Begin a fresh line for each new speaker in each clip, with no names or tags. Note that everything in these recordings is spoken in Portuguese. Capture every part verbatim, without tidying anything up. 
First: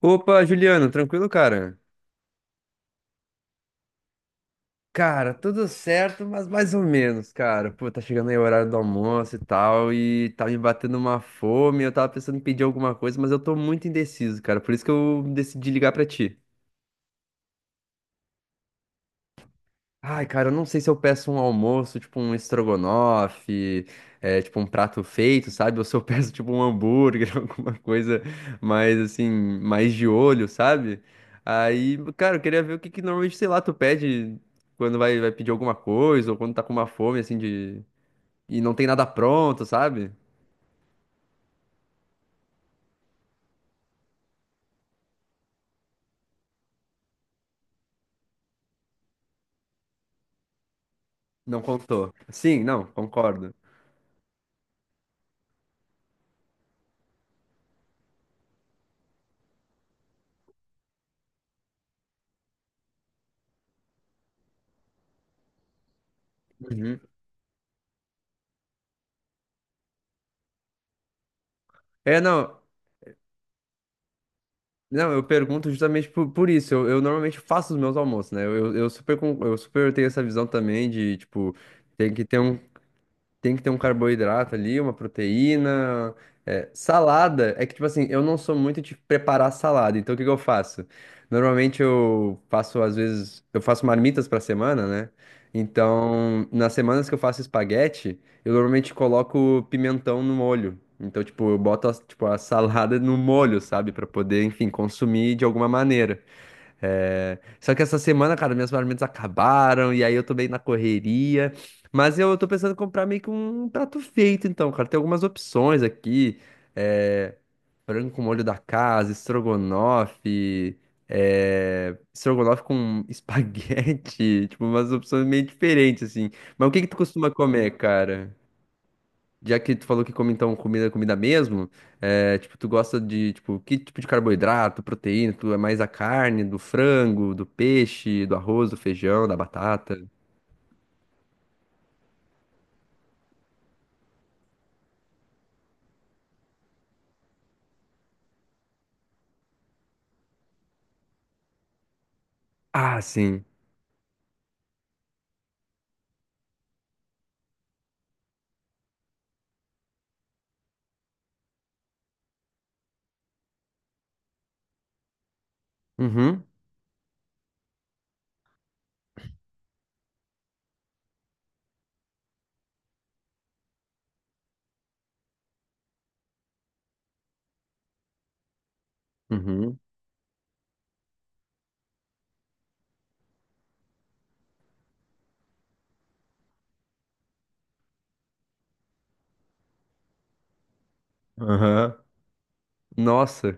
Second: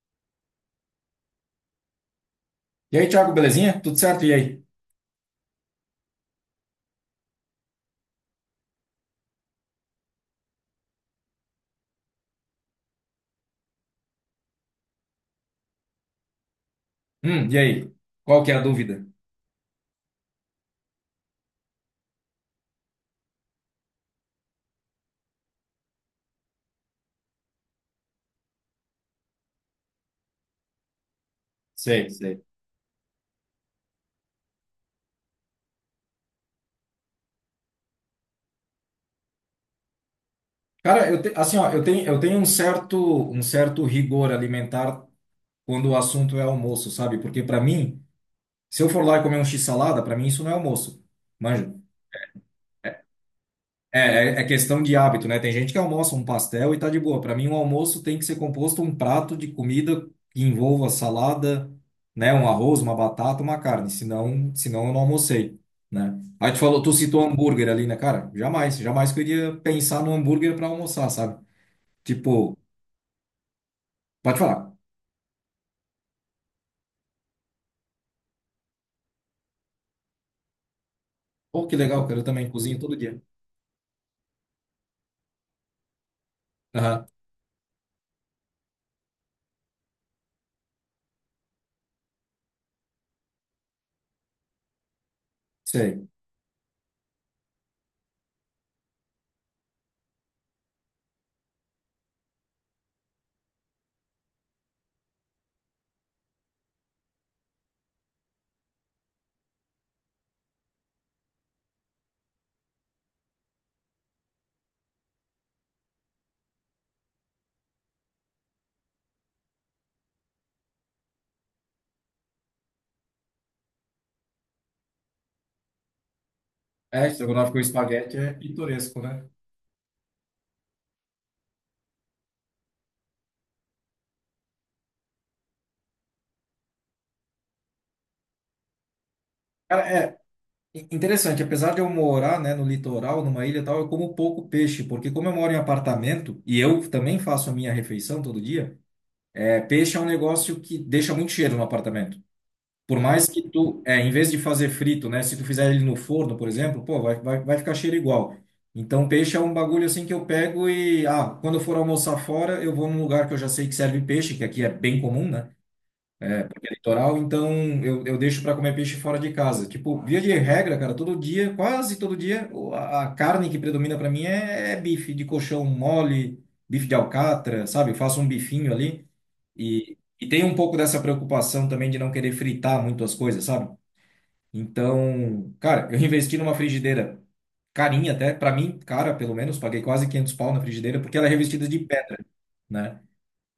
Opa, Juliano, tranquilo, cara?
E aí, Thiago, belezinha? Tudo certo? E aí?
Cara, tudo certo, mas mais ou menos, cara. Pô, tá chegando aí o horário do almoço e tal, e tá me batendo uma fome. Eu tava pensando em pedir alguma coisa, mas eu tô muito indeciso, cara. Por isso que eu decidi ligar pra ti.
Hum, e aí? Qual que é a dúvida?
Ai, cara, eu não sei se eu peço um almoço, tipo um estrogonofe, é, tipo um prato feito, sabe? Ou se eu peço tipo um hambúrguer, alguma coisa mais assim, mais de olho, sabe? Aí,
Sei,
cara, eu
sei.
queria ver o que que normalmente, sei lá, tu pede quando vai, vai pedir alguma coisa ou quando tá com uma fome, assim, de... E não tem nada pronto, sabe?
Cara, eu te- assim, ó, eu tenho, eu tenho um certo, um certo rigor alimentar quando o assunto é almoço, sabe? Porque para mim, se eu for lá e comer um x-salada, para mim isso não é almoço.
Não
Manja?
contou. Sim, não, concordo.
É, é é questão de hábito, né? Tem gente que almoça um pastel e tá de boa. Para mim, um almoço tem que ser composto um prato de comida que envolva salada, né? Um arroz, uma batata, uma carne. Senão, senão eu não almocei, né? Aí tu falou, tu
Uhum.
citou hambúrguer ali, né, cara? Jamais, jamais que eu iria pensar no hambúrguer para almoçar, sabe?
É,
Tipo,
não.
pode falar.
Não, eu pergunto justamente por, por isso. Eu, eu normalmente faço os meus almoços, né? Eu, eu, eu super, con- eu super tenho essa visão também de, tipo,
Pô, que legal,
tem
cara,
que
eu
ter
também
um,
cozinho todo dia.
tem que ter um carboidrato ali, uma proteína. É,
Aham,
salada, é que, tipo assim, eu não sou muito de preparar salada, então o que que eu faço? Normalmente eu faço, às vezes, eu faço marmitas pra semana, né?
sei.
Então, nas semanas que eu faço espaguete, eu normalmente coloco pimentão no molho. Então, tipo, eu boto, a- tipo, a salada no molho, sabe? Pra poder, enfim, consumir de alguma maneira. É, só que essa semana, cara, minhas marmitas acabaram e aí eu tô bem na correria. Mas eu tô pensando em comprar meio que um prato feito, então, cara. Tem algumas opções aqui. É... Frango com molho da casa, estrogonofe, é... estrogonofe com espaguete. Tipo, umas opções meio diferentes, assim. Mas o que que tu
É,
costuma
estrogonofe com
comer,
espaguete é
cara?
pitoresco, né?
Já que tu falou que come então comida, comida mesmo, é, tipo, tu gosta de, tipo, que tipo de carboidrato, proteína, tu é mais a carne, do frango, do peixe, do arroz, do feijão, da
Cara,
batata?
é, In- Interessante, apesar de eu morar, né, no litoral, numa ilha e tal, eu como pouco peixe, porque como eu moro em apartamento e eu também faço a minha refeição todo dia, é, peixe é um negócio que deixa muito cheiro no apartamento. Por
Ah,
mais que
sim.
tu, é, em vez de fazer frito, né, se tu fizer ele no forno, por exemplo, pô, vai, vai, vai ficar cheiro igual. Então, peixe é um bagulho assim que eu pego e, ah, quando eu for almoçar fora, eu vou num lugar que eu já sei que serve peixe, que aqui é bem comum, né?
Uhum,
Toral, então eu, eu deixo para comer peixe fora de casa. Tipo, via de regra, cara, todo dia, quase todo dia, o- a, a carne que predomina para mim é, é bife de coxão mole, bife de alcatra, sabe? Eu faço um bifinho ali
uhum,
e, e tem um pouco dessa preocupação também de não querer fritar muito as coisas, sabe? Então, cara, eu investi numa frigideira carinha até, para mim, cara, pelo menos, paguei quase quinhentos pau na frigideira porque ela é revestida de
aham.
pedra, né?
Nossa.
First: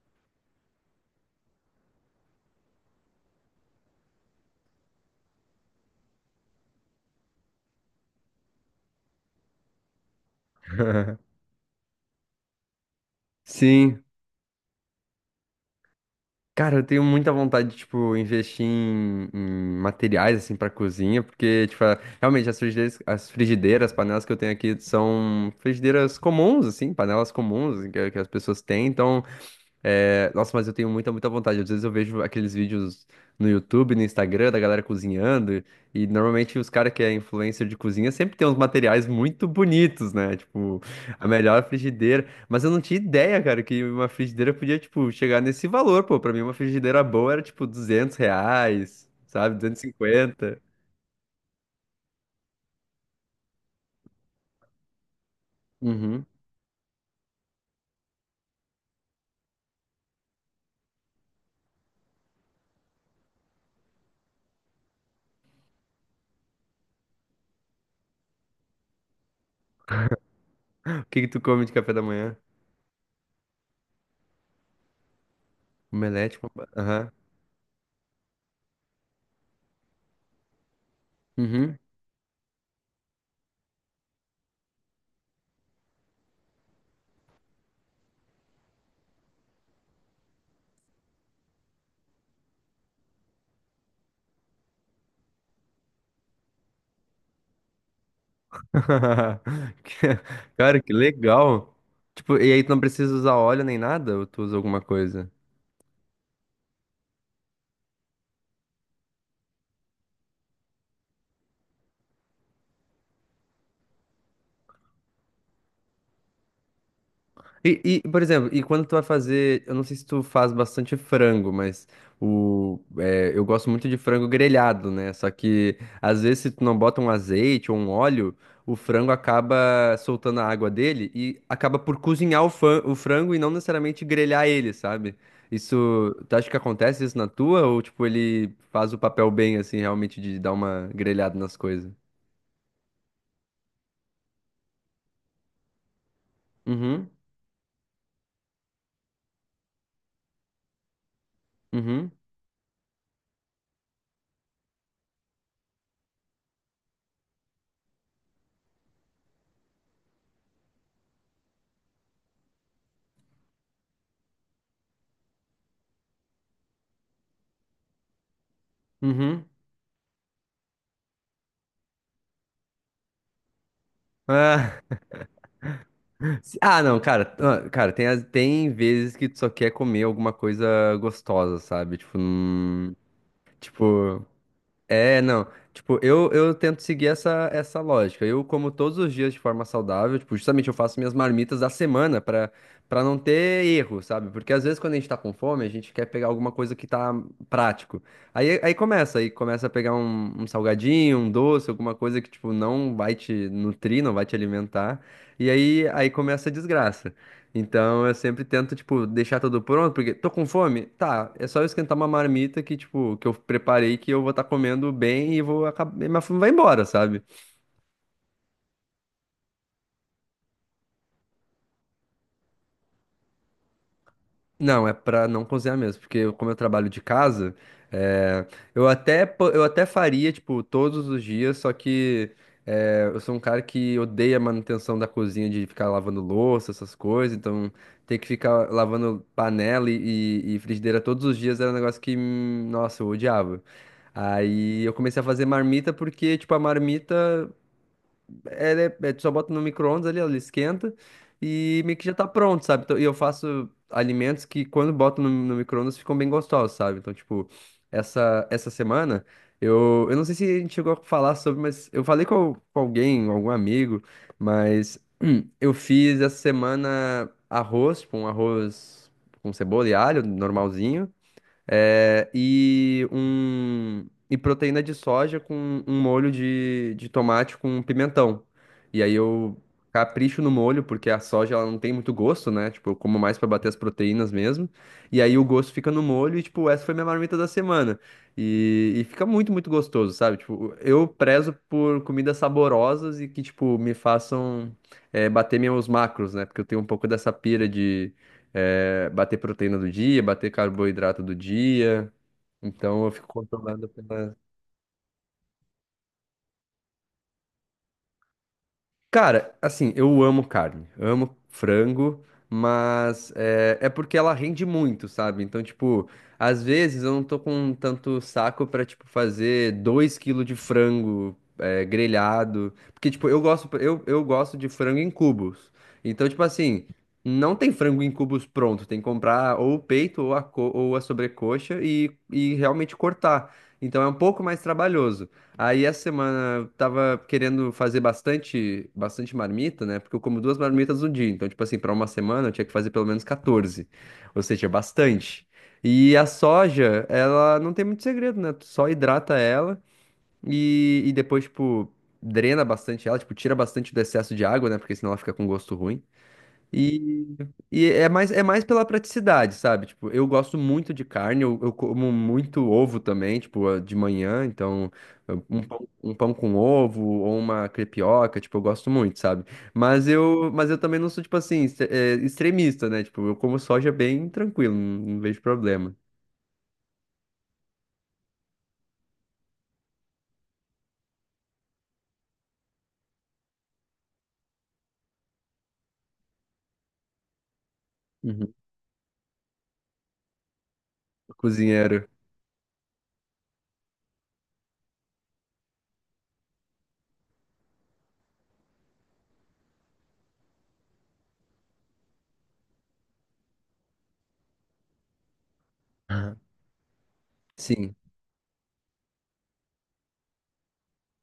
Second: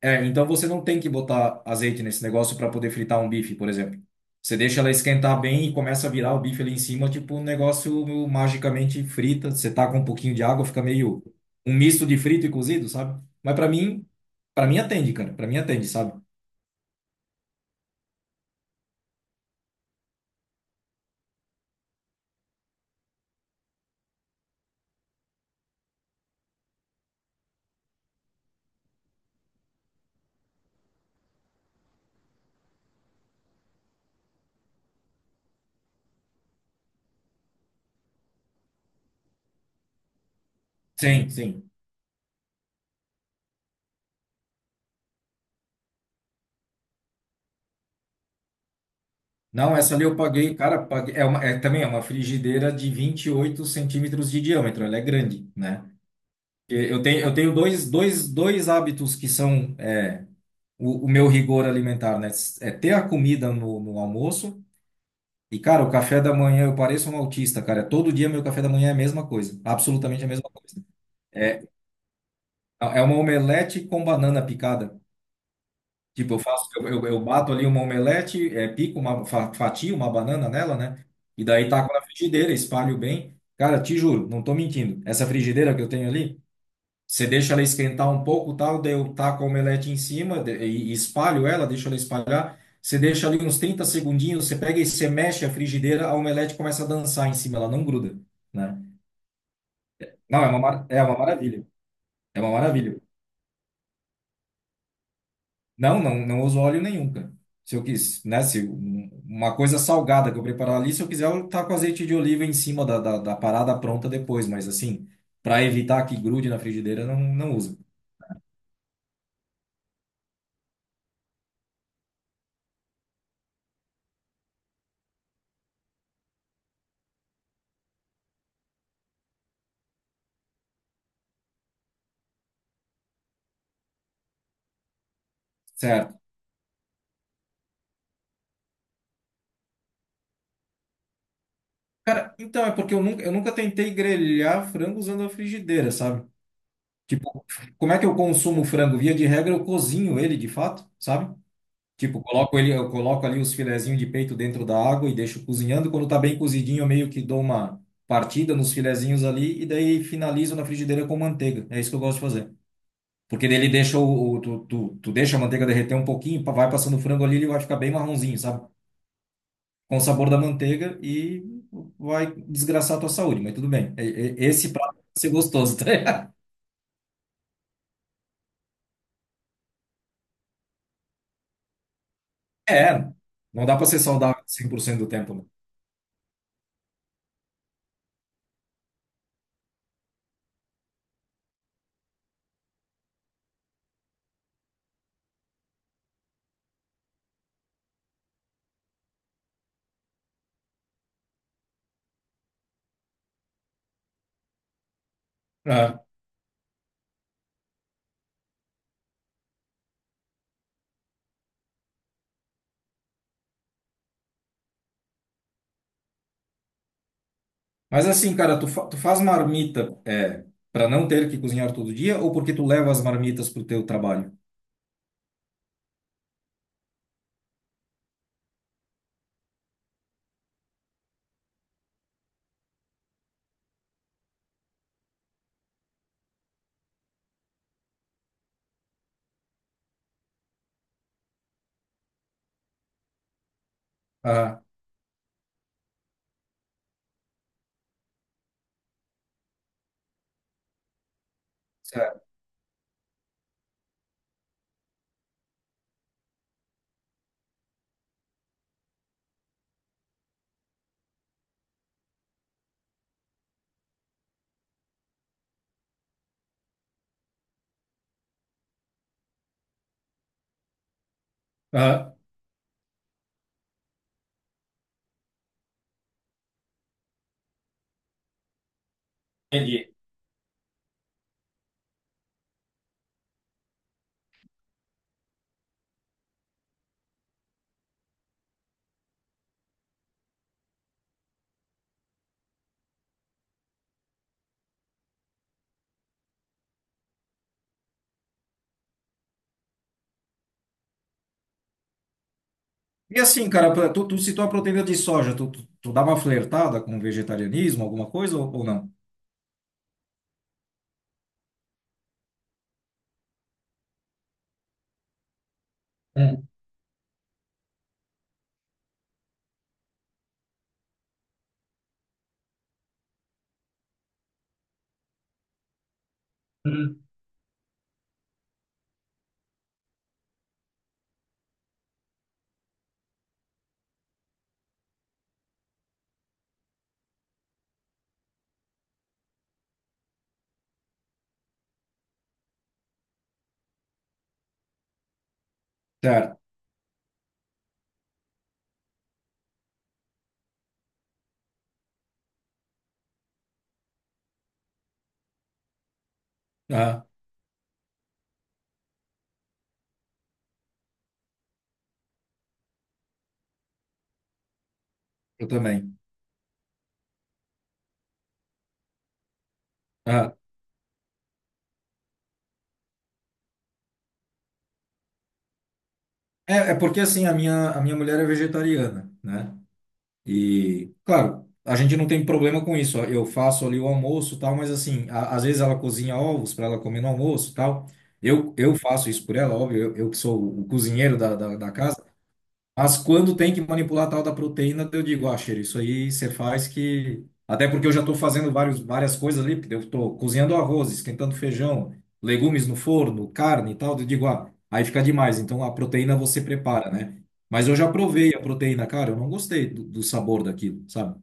É, então você não tem que botar azeite nesse negócio para poder fritar um bife, por exemplo. Você deixa ela esquentar bem e começa a virar o bife ali em cima, tipo, um negócio magicamente frita. Você tá com um pouquinho de água, fica meio um misto de frito e cozido, sabe? Mas para
Sim.
mim, para mim atende, cara. Para mim atende, sabe?
Cara, eu tenho muita vontade de, tipo, investir em, em materiais, assim, pra cozinha, porque, tipo, a- realmente as frigideiras, as frigideiras, as panelas que eu tenho aqui são frigideiras comuns, assim, panelas comuns que, que as pessoas têm, então... É, nossa, mas eu tenho muita, muita vontade. Às vezes eu vejo aqueles vídeos no YouTube, no Instagram, da galera cozinhando, e normalmente os caras que é influencer de cozinha sempre tem uns materiais muito bonitos, né? Tipo, a
Sim,
melhor
sim.
frigideira. Mas eu não tinha ideia, cara, que uma frigideira podia, tipo, chegar nesse valor, pô. Pra mim, uma frigideira boa era, tipo, duzentos reais, sabe?
Não, essa ali eu paguei,
duzentos e cinquenta.
cara, paguei, é uma, é também é uma frigideira de vinte e oito centímetros de diâmetro, ela é grande, né?
Uhum.
E Eu tenho, eu tenho dois, dois, dois hábitos que são, é, o, o meu rigor alimentar, né? É ter a comida no, no almoço. E, cara, o café da manhã, eu pareço um autista, cara. Todo dia meu café da manhã é a mesma coisa. Absolutamente a mesma coisa.
O que que tu
É,
come de café da manhã?
É uma omelete com banana picada. Tipo,
Omelete
eu
com... ba-
faço, eu, eu,
Aham.
eu bato ali uma omelete, é, pico uma, fa- fatio uma banana nela, né? E daí
Uhum.
taco na frigideira, espalho bem. Cara, te juro, não tô mentindo. Essa frigideira que eu tenho ali. Você deixa ela esquentar um pouco, tal, daí eu taco a omelete em cima de- e e espalho ela, deixo ela espalhar. Você deixa ali uns trinta segundinhos, você pega e você mexe a frigideira, a omelete começa a dançar em cima, ela não gruda, né?
Que-
Não, é uma,
Cara,
mar-
que
é uma maravilha.
legal. Tipo,
É uma
e aí tu não
maravilha.
precisa usar óleo nem nada? Ou tu usa alguma coisa?
Não, não, não uso óleo nenhum, cara. Se eu quis, né? Se um- uma coisa salgada que eu preparar ali, se eu quiser, eu taco azeite de oliva em cima da, da, da parada pronta depois, mas assim, para evitar que grude na frigideira, não, não uso.
E, e, por exemplo, e quando tu vai fazer, eu não sei se tu faz bastante frango, mas o, é, eu gosto muito de frango grelhado, né? Só que às vezes se tu não bota um azeite ou um óleo, o frango acaba soltando a água dele e acaba por cozinhar o, fran- o frango e não necessariamente grelhar ele, sabe? Isso,
Certo.
tu acha que acontece isso na tua ou tipo ele faz o papel bem assim, realmente de dar uma grelhada nas coisas?
Então, é porque eu nunca, eu nunca tentei grelhar frango usando a frigideira, sabe?
Uhum,
Tipo, como é que eu consumo o frango? Via de regra, eu cozinho ele de fato, sabe?
uhum,
Tipo, coloco ele, eu coloco ali os filezinhos de peito dentro da água e deixo cozinhando. Quando tá bem cozidinho, eu meio que dou uma partida nos filezinhos ali e daí finalizo na frigideira com manteiga. É isso que eu gosto de fazer. Porque daí ele deixa o, o- tu, tu, tu deixa a manteiga derreter um pouquinho, vai passando o frango ali, ele vai ficar bem marronzinho, sabe?
uhum.
Com o sabor da manteiga e vai desgraçar a tua saúde, mas tudo bem. E- e-
Ah.
Esse prato vai ser gostoso, tá? Ligado?
Ah, não, cara, ah, cara, tem, as- tem vezes que tu só quer comer alguma coisa gostosa, sabe? Tipo, hum,
É, não dá para ser
tipo,
saudável cem por cento do
é, não.
tempo,
Tipo, eu, eu tento seguir essa, essa lógica. Eu como todos os dias de forma saudável, tipo, justamente eu faço minhas marmitas da semana pra, pra não ter erro, sabe? Porque às vezes quando a gente tá com fome, a gente quer pegar alguma coisa que tá prático. Aí, aí começa, aí começa a pegar um, um salgadinho, um doce, alguma coisa que, tipo, não vai te nutrir, não vai te alimentar. E
né?
aí,
É.
aí começa a desgraça. Então eu sempre tento, tipo, deixar tudo pronto, porque tô com fome? Tá, é só eu esquentar uma marmita que, tipo, que eu preparei que eu vou estar comendo bem e vou acabar. Minha fome vai embora, sabe?
Mas assim, cara, tu, fa- tu faz marmita é, para não ter que cozinhar todo dia ou porque tu leva as marmitas pro teu trabalho?
Não, é pra não cozinhar mesmo, porque eu- como eu trabalho de casa, é, eu até, po- eu até faria, tipo, todos os dias, só que é, eu sou um cara que odeia a manutenção da cozinha, de ficar lavando louça, essas coisas, então ter que ficar lavando panela e, e- e frigideira todos os dias era um negócio que, hum, nossa, eu odiava.
Ah,
Aí eu comecei a fazer marmita porque, tipo, a marmita ela é, né, é, tu só bota no micro-ondas ali, ela esquenta e meio que já
certo.
tá pronto, sabe? Então, e eu faço alimentos que quando boto no, no micro-ondas ficam bem gostosos, sabe? Então, tipo, essa, essa semana eu, eu não sei se a gente chegou a falar sobre, mas eu falei com, al- com alguém, algum amigo, mas eu fiz essa semana arroz, tipo, um arroz com cebola e alho, normalzinho.
Ah,
É, e um e proteína de soja com um molho de, de tomate com pimentão. E aí eu
entendi.
capricho no molho, porque a soja ela não tem muito gosto, né? Tipo, eu como mais pra bater as proteínas mesmo. E aí o gosto fica no molho e, tipo, essa foi minha marmita da semana. E, e fica muito, muito gostoso, sabe? Tipo, eu prezo por comidas saborosas e que, tipo, me façam, é, bater meus macros, né? Porque eu tenho um pouco dessa pira é, bater proteína do dia, bater carboidrato do dia. Então eu
E
fico
assim, cara,
controlando
pra- tu, tu
pela.
citou a proteína de soja, tu, tu, tu dá uma flertada com vegetarianismo, alguma coisa ou, ou não?
Cara, assim, eu amo carne, amo frango, mas é, é porque ela rende muito, sabe? Então, tipo,
Hum,
às vezes eu não tô com tanto saco pra, tipo, fazer dois quilos de frango é, grelhado. Porque, tipo, eu gosto, eu, eu gosto de frango em cubos. Então, tipo assim,
hum.
não tem frango em cubos pronto, tem que comprar ou o peito ou a, co- ou a sobrecoxa e, e realmente cortar. Então é um pouco mais trabalhoso. Aí essa semana eu tava querendo fazer bastante, bastante marmita, né? Porque eu como duas marmitas no dia. Então, tipo assim, para uma semana eu tinha que fazer pelo menos catorze. Ou seja, bastante. E a
Certo.
soja, ela não tem muito segredo, né? Tu só hidrata ela e, e depois, tipo, drena bastante ela, tipo, tira bastante do excesso de água, né? Porque senão ela fica com gosto ruim.
Ah,
E, e é mais, é mais pela praticidade, sabe? Tipo, eu gosto muito de carne, eu, eu como muito ovo também, tipo, eh, de manhã, então eu-
eu
um pão,
também.
um pão com ovo ou uma crepioca, tipo, eu gosto muito, sabe? Mas eu, mas eu também não sou, tipo assim, ex- eh, extremista, né? Tipo, eu como soja bem tranquilo, não, não vejo problema.
É, é porque assim, a minha, a minha mulher é vegetariana, né? E, claro, a gente não tem problema com isso. Ó. Eu faço ali o almoço e tal, mas assim, a- às vezes ela cozinha ovos para ela comer no almoço e tal.
Uhum.
Eu, eu faço isso por ela, óbvio, eu, eu que sou o cozinheiro da, da, da casa.
Cozinheiro.
Mas quando tem que manipular a tal da proteína, eu digo, ah, cheiro, isso aí você faz que. Até porque eu já estou fazendo vários, várias coisas ali, porque eu estou cozinhando arroz, esquentando feijão, legumes no forno, carne e tal. Eu digo, ah, aí fica demais. Então a proteína você prepara, né? Mas eu já
Sim.
provei a proteína, cara, eu não gostei do, do sabor daquilo, sabe?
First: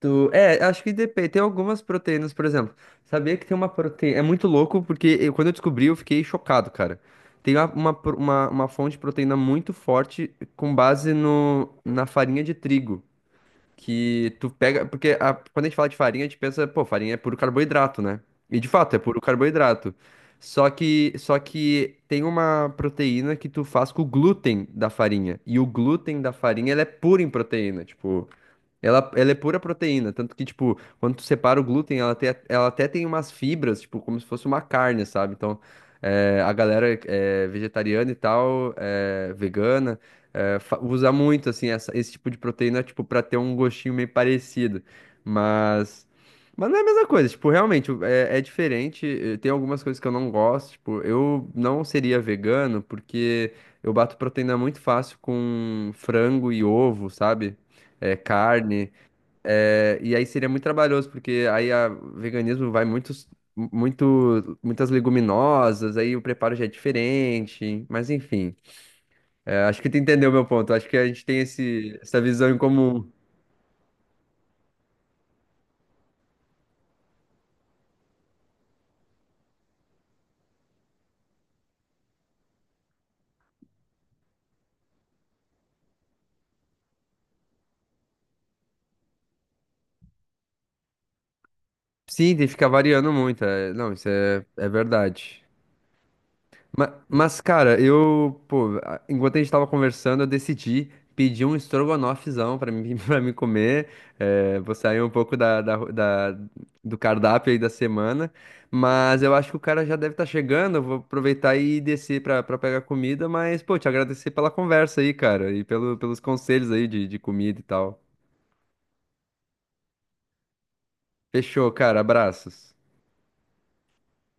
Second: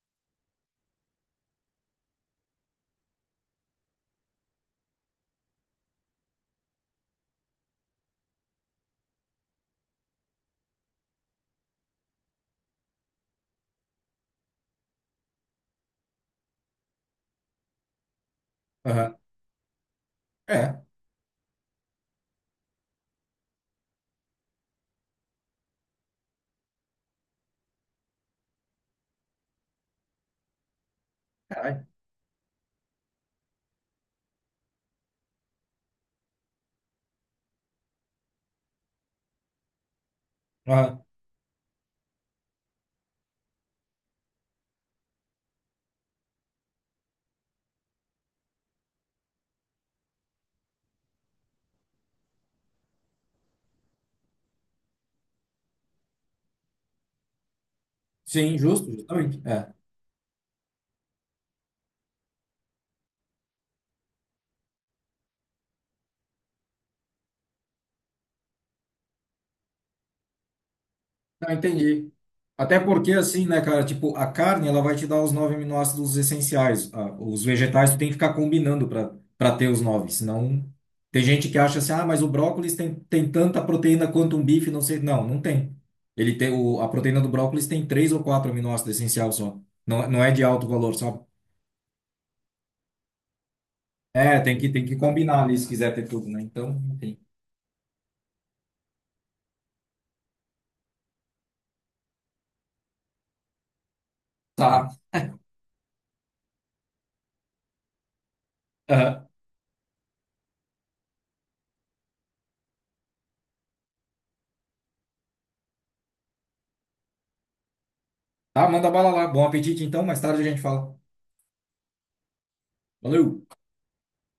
Tu- É, acho que depende. Tem algumas proteínas, por exemplo. Sabia que tem uma proteína. É muito louco, porque eu- quando eu descobri, eu fiquei chocado, cara. Tem uma, uma, pro- uma, uma fonte de proteína muito forte com base no, na farinha de trigo. Que tu pega. Porque a- quando a gente fala de farinha, a gente pensa, pô, farinha é puro carboidrato, né? E de fato, é
Aham.
puro carboidrato. Só
É.
que, só que tem uma proteína que tu faz com o glúten da farinha. E o glúten da farinha, ela é pura em proteína. Tipo. Ela, ela é pura proteína, tanto que, tipo, quando tu separa o
Caralho.
glúten, ela, tem, ela até tem umas fibras, tipo, como se fosse uma carne, sabe? Então, eh, a galera eh, vegetariana e tal, eh, vegana, eh, fa-
Aham.
usa muito, assim, essa- esse tipo de proteína, tipo, pra ter um gostinho meio parecido. Mas, mas não é a mesma coisa, tipo, realmente, o- é, é diferente. eh, Tem algumas coisas que eu não gosto, tipo, eu não seria vegano porque eu bato proteína muito fácil com frango e ovo, sabe? É,
Sim,
carne.
justo, justamente. É.
É, e aí seria muito trabalhoso, porque aí a o veganismo vai muitos, muito, muitas leguminosas, aí o preparo já é diferente, mas enfim. É, acho que tu entendeu o meu ponto. Acho que a gente tem
Não,
esse,
entendi.
essa visão em
Até
comum.
porque, assim, né, cara, tipo, a carne, ela vai te dar os nove aminoácidos essenciais. Ah, os vegetais, tu tem que ficar combinando para para ter os nove, senão... Tem gente que acha assim, ah, mas o brócolis tem, tem tanta proteína quanto um bife, não sei. Não, não tem. Ele tem o, a proteína do brócolis tem três ou quatro aminoácidos essenciais só. Não, não é de alto valor, sabe?
Sim, tem que ficar variando muito. É, não, isso
É,
é,
tem
é
que, tem que
verdade.
combinar ali se quiser ter tudo, né? Então,
Ma-
enfim.
Mas, cara, eu, pô, a- enquanto a gente tava conversando, eu decidi pedir um estrogonofezão pra mim, pra mim comer. É, vou
Tá.
sair um pouco da, da, ro- da- do cardápio aí da semana. Mas
Aham.
eu acho que o cara já deve estar chegando. Eu vou aproveitar e descer pra, pra pegar comida. Mas, pô, te agradecer pela conversa aí, cara, e pelo, pelos conselhos aí de, de comida e tal.
Tá, manda bala lá. Bom apetite, então. Mais tarde a gente fala.
Fechou, cara. Abraços.
Valeu!